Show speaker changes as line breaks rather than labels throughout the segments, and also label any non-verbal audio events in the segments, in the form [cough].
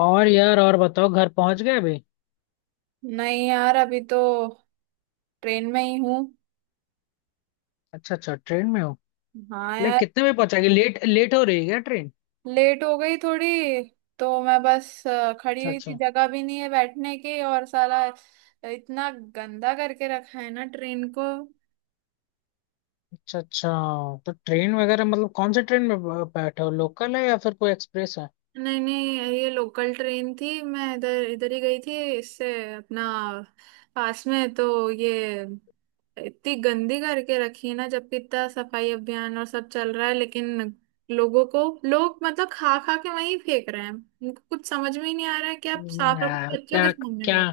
और यार और बताओ घर पहुंच गए अभी।
नहीं यार, अभी तो ट्रेन में ही हूँ।
अच्छा अच्छा, ट्रेन में हो।
हाँ
लाइक,
यार।
कितने बजे पहुंचाएगी? लेट लेट हो रही है क्या ट्रेन?
लेट हो गई थोड़ी, तो मैं बस खड़ी
अच्छा
हुई थी,
अच्छा।
जगह भी नहीं है बैठने की, और साला इतना गंदा करके रखा है ना ट्रेन को।
अच्छा अच्छा। तो ट्रेन वगैरह, मतलब कौन से ट्रेन में बैठे हो? लोकल है या फिर कोई एक्सप्रेस है?
नहीं नहीं, ये लोकल ट्रेन थी, मैं इधर इधर ही गई थी इससे, अपना पास में तो, ये इतनी गंदी करके रखी है ना, जबकि इतना सफाई अभियान और सब चल रहा है, लेकिन लोगों को, लोग मतलब खा खा के वहीं फेंक रहे हैं, उनको कुछ समझ में ही नहीं आ रहा है कि आप साफ रखो
यार
बच्चों के
क्या!
सामने
क्या!
कर।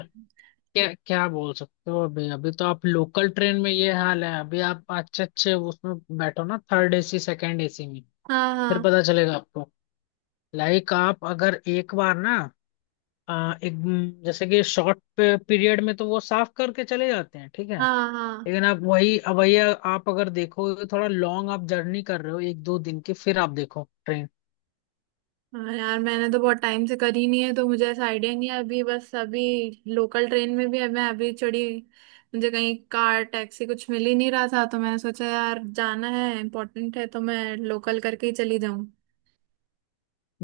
क्या क्या बोल सकते हो? अभी अभी तो आप लोकल ट्रेन में, ये हाल है। अभी आप अच्छे अच्छे उसमें बैठो ना, थर्ड एसी सेकंड एसी में।
हाँ,
फिर
हाँ,
पता चलेगा आपको। लाइक, आप अगर एक बार ना, एक, जैसे कि शॉर्ट पीरियड में, तो वो साफ करके चले जाते हैं, ठीक है।
हाँ, हाँ।
लेकिन आप वही, अब वही आप अगर देखो, थोड़ा लॉन्ग आप जर्नी कर रहे हो, एक दो दिन की, फिर आप देखो ट्रेन।
हाँ यार, मैंने तो बहुत टाइम से करी नहीं है तो मुझे ऐसा आइडिया नहीं है, अभी बस, अभी लोकल ट्रेन में भी मैं अभी चढ़ी। मुझे कहीं कार, टैक्सी कुछ मिल ही नहीं रहा था, तो मैंने सोचा यार जाना है, इम्पोर्टेंट है, तो मैं लोकल करके ही चली जाऊं।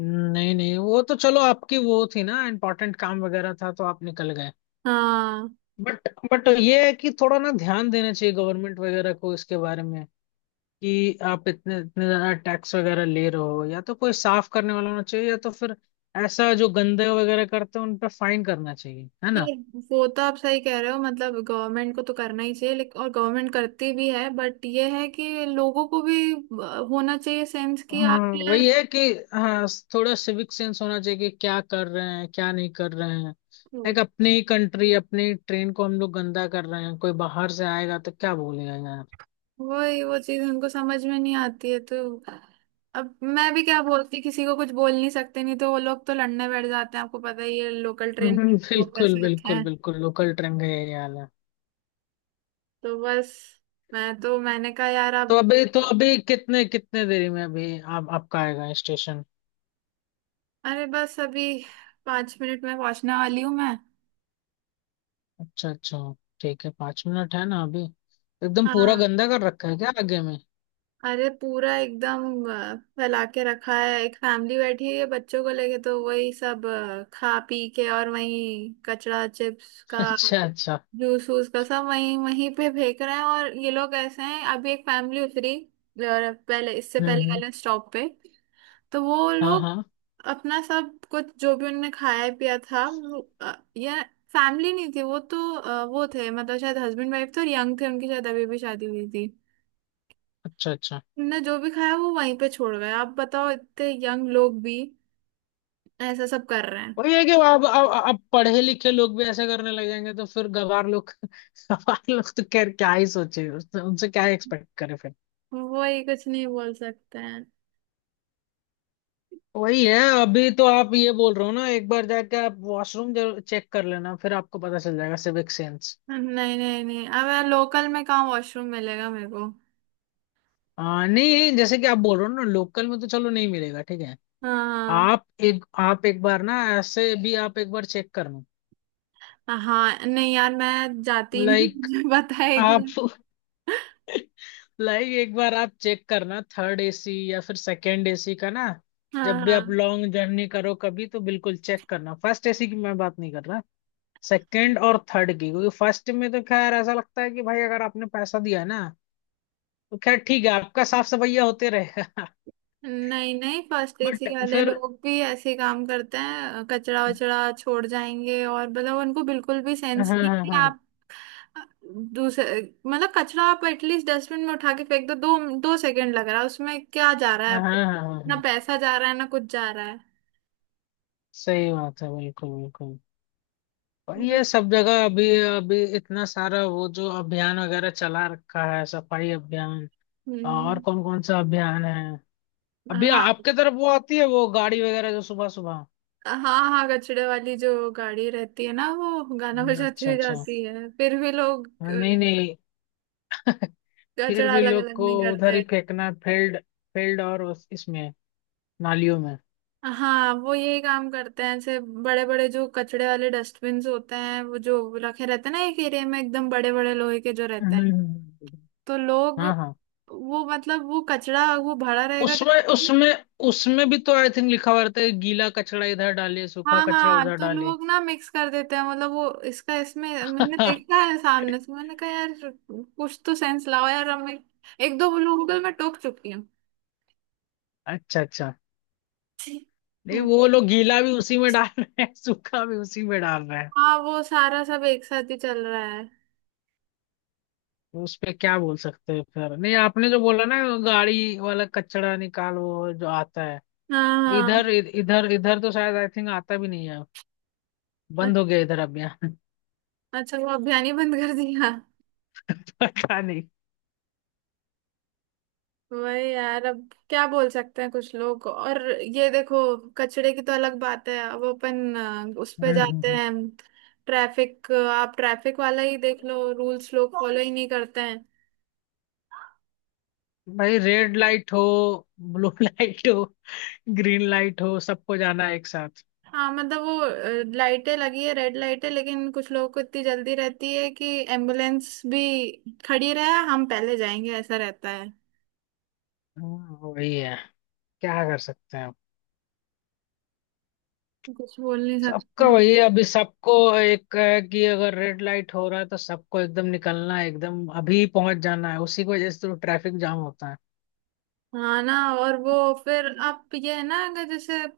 नहीं नहीं, वो तो चलो, आपकी वो थी ना, इम्पोर्टेंट काम वगैरह था तो आप निकल गए।
हाँ।
बट ये है कि थोड़ा ना ध्यान देना चाहिए, गवर्नमेंट वगैरह को इसके बारे में। कि आप इतने इतने ज्यादा टैक्स वगैरह ले रहे हो, या तो कोई साफ करने वाला होना चाहिए, या तो फिर ऐसा जो गंदे वगैरह करते हैं उन पर फाइन करना चाहिए, है ना।
ये, वो तो आप सही कह रहे हो, मतलब गवर्नमेंट को तो करना ही चाहिए, लेकिन, और गवर्नमेंट करती भी है, बट ये है कि लोगों को भी होना चाहिए सेंस, कि आप
हाँ
यार,
वही है कि, हाँ, थोड़ा सिविक सेंस होना चाहिए कि क्या कर रहे हैं क्या नहीं कर रहे हैं। लाइक, अपनी ही कंट्री, अपनी ट्रेन को हम लोग गंदा कर रहे हैं, कोई बाहर से आएगा तो क्या बोलेगा यार।
वही, वो चीज उनको समझ में नहीं आती है, तो अब मैं भी क्या बोलती, किसी को कुछ बोल नहीं सकते, नहीं तो वो लोग तो लड़ने बैठ जाते हैं, आपको पता ही है लोकल
[laughs]
ट्रेन लोग
बिल्कुल
कैसे होते
बिल्कुल
हैं।
बिल्कुल, लोकल ट्रेन का यही हाल है।
तो बस, मैं तो, मैंने कहा यार अब,
तो अभी कितने कितने देरी में अभी आप आपका आएगा स्टेशन?
अरे बस अभी पांच मिनट में पहुंचने वाली हूँ मैं।
अच्छा अच्छा। ठीक है, 5 मिनट है ना अभी। एकदम
हाँ।
पूरा गंदा कर रखा है क्या आगे में?
अरे पूरा एकदम फैला के रखा है, एक फैमिली बैठी है बच्चों को लेके, तो वही सब खा पी के, और वही कचड़ा चिप्स
[laughs]
का,
अच्छा अच्छा।
जूस वूस का सब वहीं वहीं पे फेंक रहे हैं, और ये लोग ऐसे हैं। अभी एक फैमिली उतरी, और पहले, इससे
हम्म
पहले
हम्म,
वाले स्टॉप पे, तो वो
हाँ
लोग
हाँ।
अपना सब कुछ जो भी उनने खाया पिया था, वो, या, फैमिली नहीं थी वो तो, वो थे मतलब शायद हस्बैंड वाइफ थे, और यंग थे, उनकी शायद अभी भी शादी हुई थी।
अच्छा अच्छा।
उनने जो भी खाया वो वहीं पे छोड़ गए। आप बताओ, इतने यंग लोग भी ऐसा सब कर रहे हैं।
वही है कि, अब पढ़े लिखे लोग भी ऐसे करने लग जाएंगे तो फिर गवार लोग [laughs] गवार लोग तो खैर क्या ही सोचे, उनसे क्या एक्सपेक्ट करें फिर।
वही, कुछ नहीं बोल सकते हैं।
वही है। अभी तो आप ये बोल रहे हो ना, एक बार जाके आप वॉशरूम जरूर चेक कर लेना, फिर आपको पता चल जाएगा सिविक सेंस।
नहीं, नहीं, नहीं, अब लोकल में कहाँ वॉशरूम मिलेगा मेरे को।
नहीं, जैसे कि आप बोल रहे हो ना लोकल में, तो चलो नहीं मिलेगा ठीक है।
हाँ,
आप एक, आप एक बार ना, ऐसे भी आप एक बार चेक करना।
हाँ, हाँ, नहीं यार मैं जाती ही नहीं
लाइक
[laughs] मुझे पता है एक बार।
आप [laughs] लाइक, एक बार आप चेक करना थर्ड एसी या फिर सेकंड एसी का ना।
हाँ,
जब भी
हाँ।
आप लॉन्ग जर्नी करो कभी तो बिल्कुल चेक करना। फर्स्ट एसी की मैं बात नहीं कर रहा, सेकंड और थर्ड की। क्योंकि फर्स्ट में तो खैर ऐसा लगता है कि भाई, अगर आपने पैसा दिया ना तो खैर ठीक है, आपका साफ सफाइया होते रहेगा।
नहीं नहीं, फर्स्ट
[laughs]
एसी
बट
वाले
फिर,
लोग भी ऐसे ही काम करते हैं, कचरा वचड़ा छोड़ जाएंगे, और मतलब उनको बिल्कुल भी
हाँ
सेंस
हाँ
नहीं
हाँ
है।
हाँ
आप दूसरे, मतलब कचरा आप एटलीस्ट डस्टबिन में उठा के फेंक दो, दो सेकंड लग रहा है उसमें, क्या जा रहा
हाँ
है,
हाँ हाँ, हाँ,
ना
हाँ,
पैसा जा रहा है ना कुछ जा रहा है।
सही बात है, बिल्कुल बिल्कुल। और ये
बस।
सब जगह अभी अभी इतना सारा वो जो अभियान वगैरह चला रखा है, सफाई अभियान। और
हम्म।
कौन कौन सा अभियान है? अभी
हाँ,
आपके तरफ वो आती है वो गाड़ी वगैरह जो सुबह सुबह?
हाँ, हाँ, कचड़े वाली जो गाड़ी रहती है ना, वो गाना बजाती
अच्छा
हुई
अच्छा।
जाती है, फिर भी लोग
हाँ, नहीं नहीं। फिर
कचड़ा
भी
अलग
लोग
अलग
को
नहीं
उधर ही
करते।
फेंकना है, फील्ड फील्ड और इसमें, नालियों में।
हाँ, वो यही काम करते हैं, ऐसे बड़े बड़े जो कचड़े वाले डस्टबिन होते हैं, वो जो रखे रहते हैं ना एक एरिया में, एकदम बड़े बड़े लोहे के जो रहते हैं,
हम्म।
तो लोग,
हाँ हाँ।
वो मतलब, वो कचड़ा वो भरा रहेगा।
उसमें उसमें उसमें भी तो आई थिंक लिखा हुआ रहता है, गीला कचरा इधर डालिए, सूखा
हाँ
कचरा
हाँ,
उधर
तो
डालिए।
लोग ना मिक्स कर देते हैं, मतलब वो इसका इसमें, मैंने देखा
[laughs]
है सामने से। मैंने कहा यार कुछ तो सेंस लाओ यार, अब मैं एक दो लोगों को मैं टोक चुकी हूँ।
अच्छा अच्छा। नहीं,
हम्म,
वो लोग गीला भी उसी में डाल रहे हैं, सूखा भी उसी में डाल रहे हैं।
हाँ, वो सारा सब एक साथ ही चल रहा है।
उस पे क्या बोल सकते हैं फिर। नहीं, आपने जो बोला ना, गाड़ी वाला कचड़ा निकाल वो जो आता है,
हाँ
इधर
हाँ।
इधर इधर तो शायद आई थिंक आता भी नहीं है,
अ-
बंद हो गया इधर, अब यहाँ। [laughs]
अच्छा, वो अभियान ही बंद कर दिया।
पता नहीं।
वही यार, अब क्या बोल सकते हैं कुछ लोग। और ये देखो, कचड़े की तो अलग बात है, अब अपन उस पे जाते
हम्म।
हैं, ट्रैफिक, आप ट्रैफिक वाला ही देख लो, रूल्स लोग फॉलो ही नहीं करते हैं।
भाई रेड लाइट हो, ब्लू लाइट [laughs] हो, ग्रीन लाइट हो, सबको जाना है एक साथ।
हाँ मतलब वो लाइटें लगी है, रेड लाइटें, लेकिन कुछ लोगों को इतनी जल्दी रहती है कि एम्बुलेंस भी खड़ी रहे, हम पहले जाएंगे, ऐसा रहता है।
हाँ, वही है। क्या कर सकते हैं अब।
कुछ बोल नहीं
सबका
सकते।
वही है, अभी सबको एक है कि अगर रेड लाइट हो रहा है तो सबको एकदम निकलना है, एकदम अभी पहुंच जाना है, उसी की वजह से तो ट्रैफिक जाम होता है।
हाँ ना। और वो फिर, आप ये है ना, अगर जैसे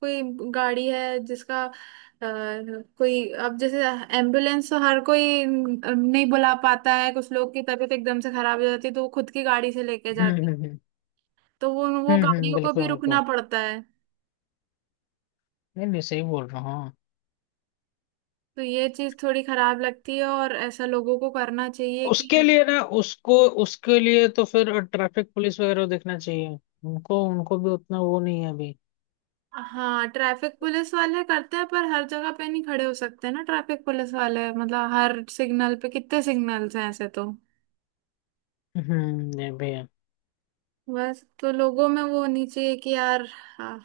कोई गाड़ी है, जिसका कोई, अब जैसे एम्बुलेंस तो हर कोई नहीं बुला पाता है, कुछ लोग की तबीयत एकदम से खराब हो जाती है तो वो खुद की गाड़ी से लेके जाते हैं।
हम्म
तो वो
हम्म,
गाड़ियों को भी
बिल्कुल
रुकना
बिल्कुल।
पड़ता है।
नहीं नहीं सही बोल रहा हूँ, हाँ।
तो ये चीज थोड़ी खराब लगती है, और ऐसा लोगों को करना चाहिए
उसके
कि,
लिए ना उसको, उसके लिए तो फिर ट्रैफिक पुलिस वगैरह को देखना चाहिए। उनको उनको भी उतना वो नहीं है अभी।
हाँ, ट्रैफिक पुलिस वाले करते हैं, पर हर जगह पे नहीं खड़े हो सकते ना ट्रैफिक पुलिस वाले, मतलब हर सिग्नल पे, कितने सिग्नल्स हैं ऐसे तो।
हम्म, ये भी है।
बस तो लोगों में वो होनी चाहिए कि यार, हाँ,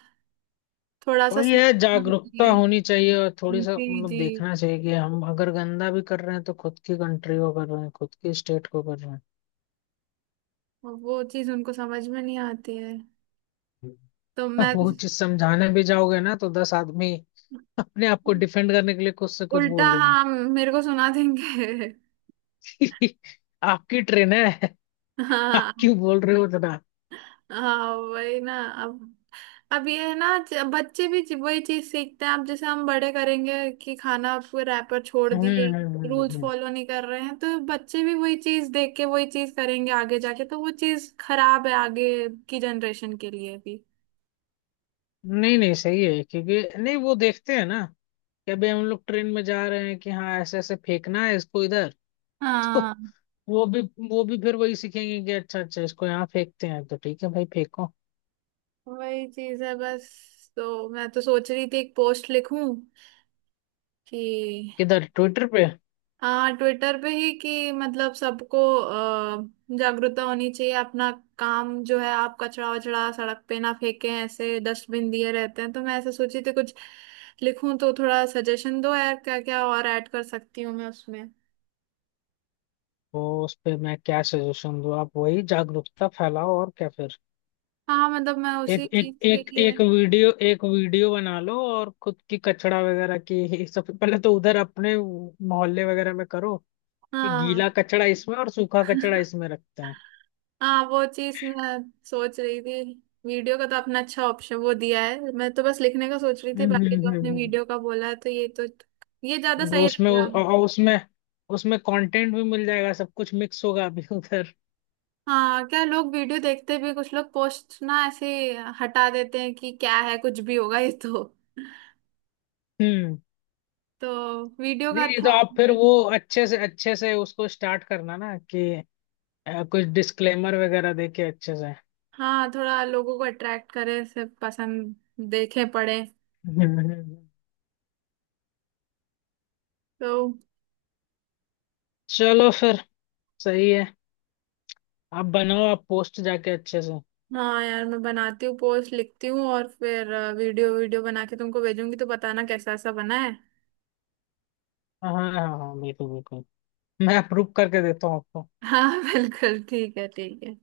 थोड़ा
और
सा सही
ये
होना
जागरूकता
चाहिए।
होनी चाहिए, और थोड़ी सा
जी
मतलब
जी,
देखना चाहिए कि हम अगर गंदा भी कर रहे हैं तो खुद की कंट्री को कर रहे हैं, खुद की स्टेट को कर रहे हैं।
वो चीज उनको समझ में नहीं आती है, तो मैं,
वो चीज समझाने भी जाओगे ना, तो 10 आदमी अपने आप को डिफेंड करने के लिए कुछ से कुछ
उल्टा,
बोल
हाँ, मेरे को सुना देंगे।
देंगे। [laughs] आपकी ट्रेन है,
[laughs]
आप
हाँ
क्यों बोल रहे हो इतना।
हाँ, वही ना। अब अब ये है ना, बच्चे भी वही चीज सीखते हैं, अब जैसे हम बड़े करेंगे कि खाना आपको, रैपर छोड़ दिए, रूल्स
हम्म।
फॉलो नहीं कर रहे हैं, तो बच्चे भी वही चीज देख के वही चीज करेंगे आगे जाके, तो वो चीज खराब है आगे की जनरेशन के लिए भी।
नहीं नहीं सही है क्योंकि, नहीं, वो देखते हैं ना कि अभी हम लोग ट्रेन में जा रहे हैं, कि हाँ, ऐसे ऐसे फेंकना है इसको इधर। [laughs] तो
हाँ,
वो भी वो भी फिर वही सीखेंगे कि अच्छा अच्छा इसको यहाँ फेंकते हैं तो ठीक है भाई फेंको।
वही चीज है। बस तो मैं तो सोच रही थी एक पोस्ट लिखूं कि,
किधर, ट्विटर पे?
हाँ ट्विटर पे ही, कि मतलब सबको जागरूकता होनी चाहिए, अपना काम जो है आप, कचरा वचड़ा सड़क पे ना फेंकें, ऐसे डस्टबिन दिए रहते हैं, तो मैं ऐसे सोची थी कुछ लिखूं, तो थोड़ा सजेशन दो यार, क्या क्या और ऐड कर सकती हूँ मैं उसमें।
तो उस पे मैं क्या सजेशन दूँ, आप वही जागरूकता फैलाओ और क्या फिर।
हाँ, मतलब मैं
एक
उसी
एक
चीज के
एक
लिए,
एक वीडियो बना लो और खुद की कचड़ा वगैरह की। [laughs] सबसे पहले तो उधर अपने मोहल्ले वगैरह में करो कि
हाँ
गीला कचड़ा इसमें और सूखा कचड़ा इसमें रखते हैं।
हाँ, वो चीज मैं सोच रही थी। वीडियो का तो आपने अच्छा ऑप्शन वो दिया है, मैं तो बस लिखने का सोच रही थी, बाकी जो आपने
हम्म।
वीडियो का बोला है तो ये तो, ये ज्यादा
वो
सही
उसमें
रहेगा।
और उसमें उसमें कंटेंट भी मिल जाएगा, सब कुछ मिक्स होगा अभी उधर।
हाँ, क्या लोग वीडियो देखते भी, कुछ लोग पोस्ट ना ऐसे ही हटा देते हैं कि क्या है, कुछ भी होगा ये तो
हम्म।
तो वीडियो का
नहीं नहीं, तो
अच्छा
आप फिर
है।
वो अच्छे से, अच्छे से उसको स्टार्ट करना ना कि कुछ डिस्क्लेमर वगैरह देके अच्छे से।
हाँ, थोड़ा लोगों को अट्रैक्ट करे ऐसे, पसंद देखे पड़े
हम्म हम्म, हम्म।
तो,
चलो फिर, सही है, आप बनाओ, आप पोस्ट जाके अच्छे से।
हाँ यार मैं बनाती हूँ पोस्ट, लिखती हूँ, और फिर वीडियो वीडियो बना के तुमको भेजूंगी तो बताना कैसा सा बना है।
हाँ हाँ हाँ हाँ, बिल्कुल बिल्कुल, मैं अप्रूव करके देता हूँ आपको।
हाँ [laughs] बिल्कुल ठीक है, ठीक है।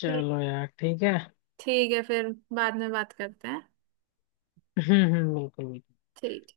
ठीक।
यार ठीक है।
ठीक है, फिर बाद में बात करते हैं।
हम्म, बिल्कुल बिल्कुल।
ठीक।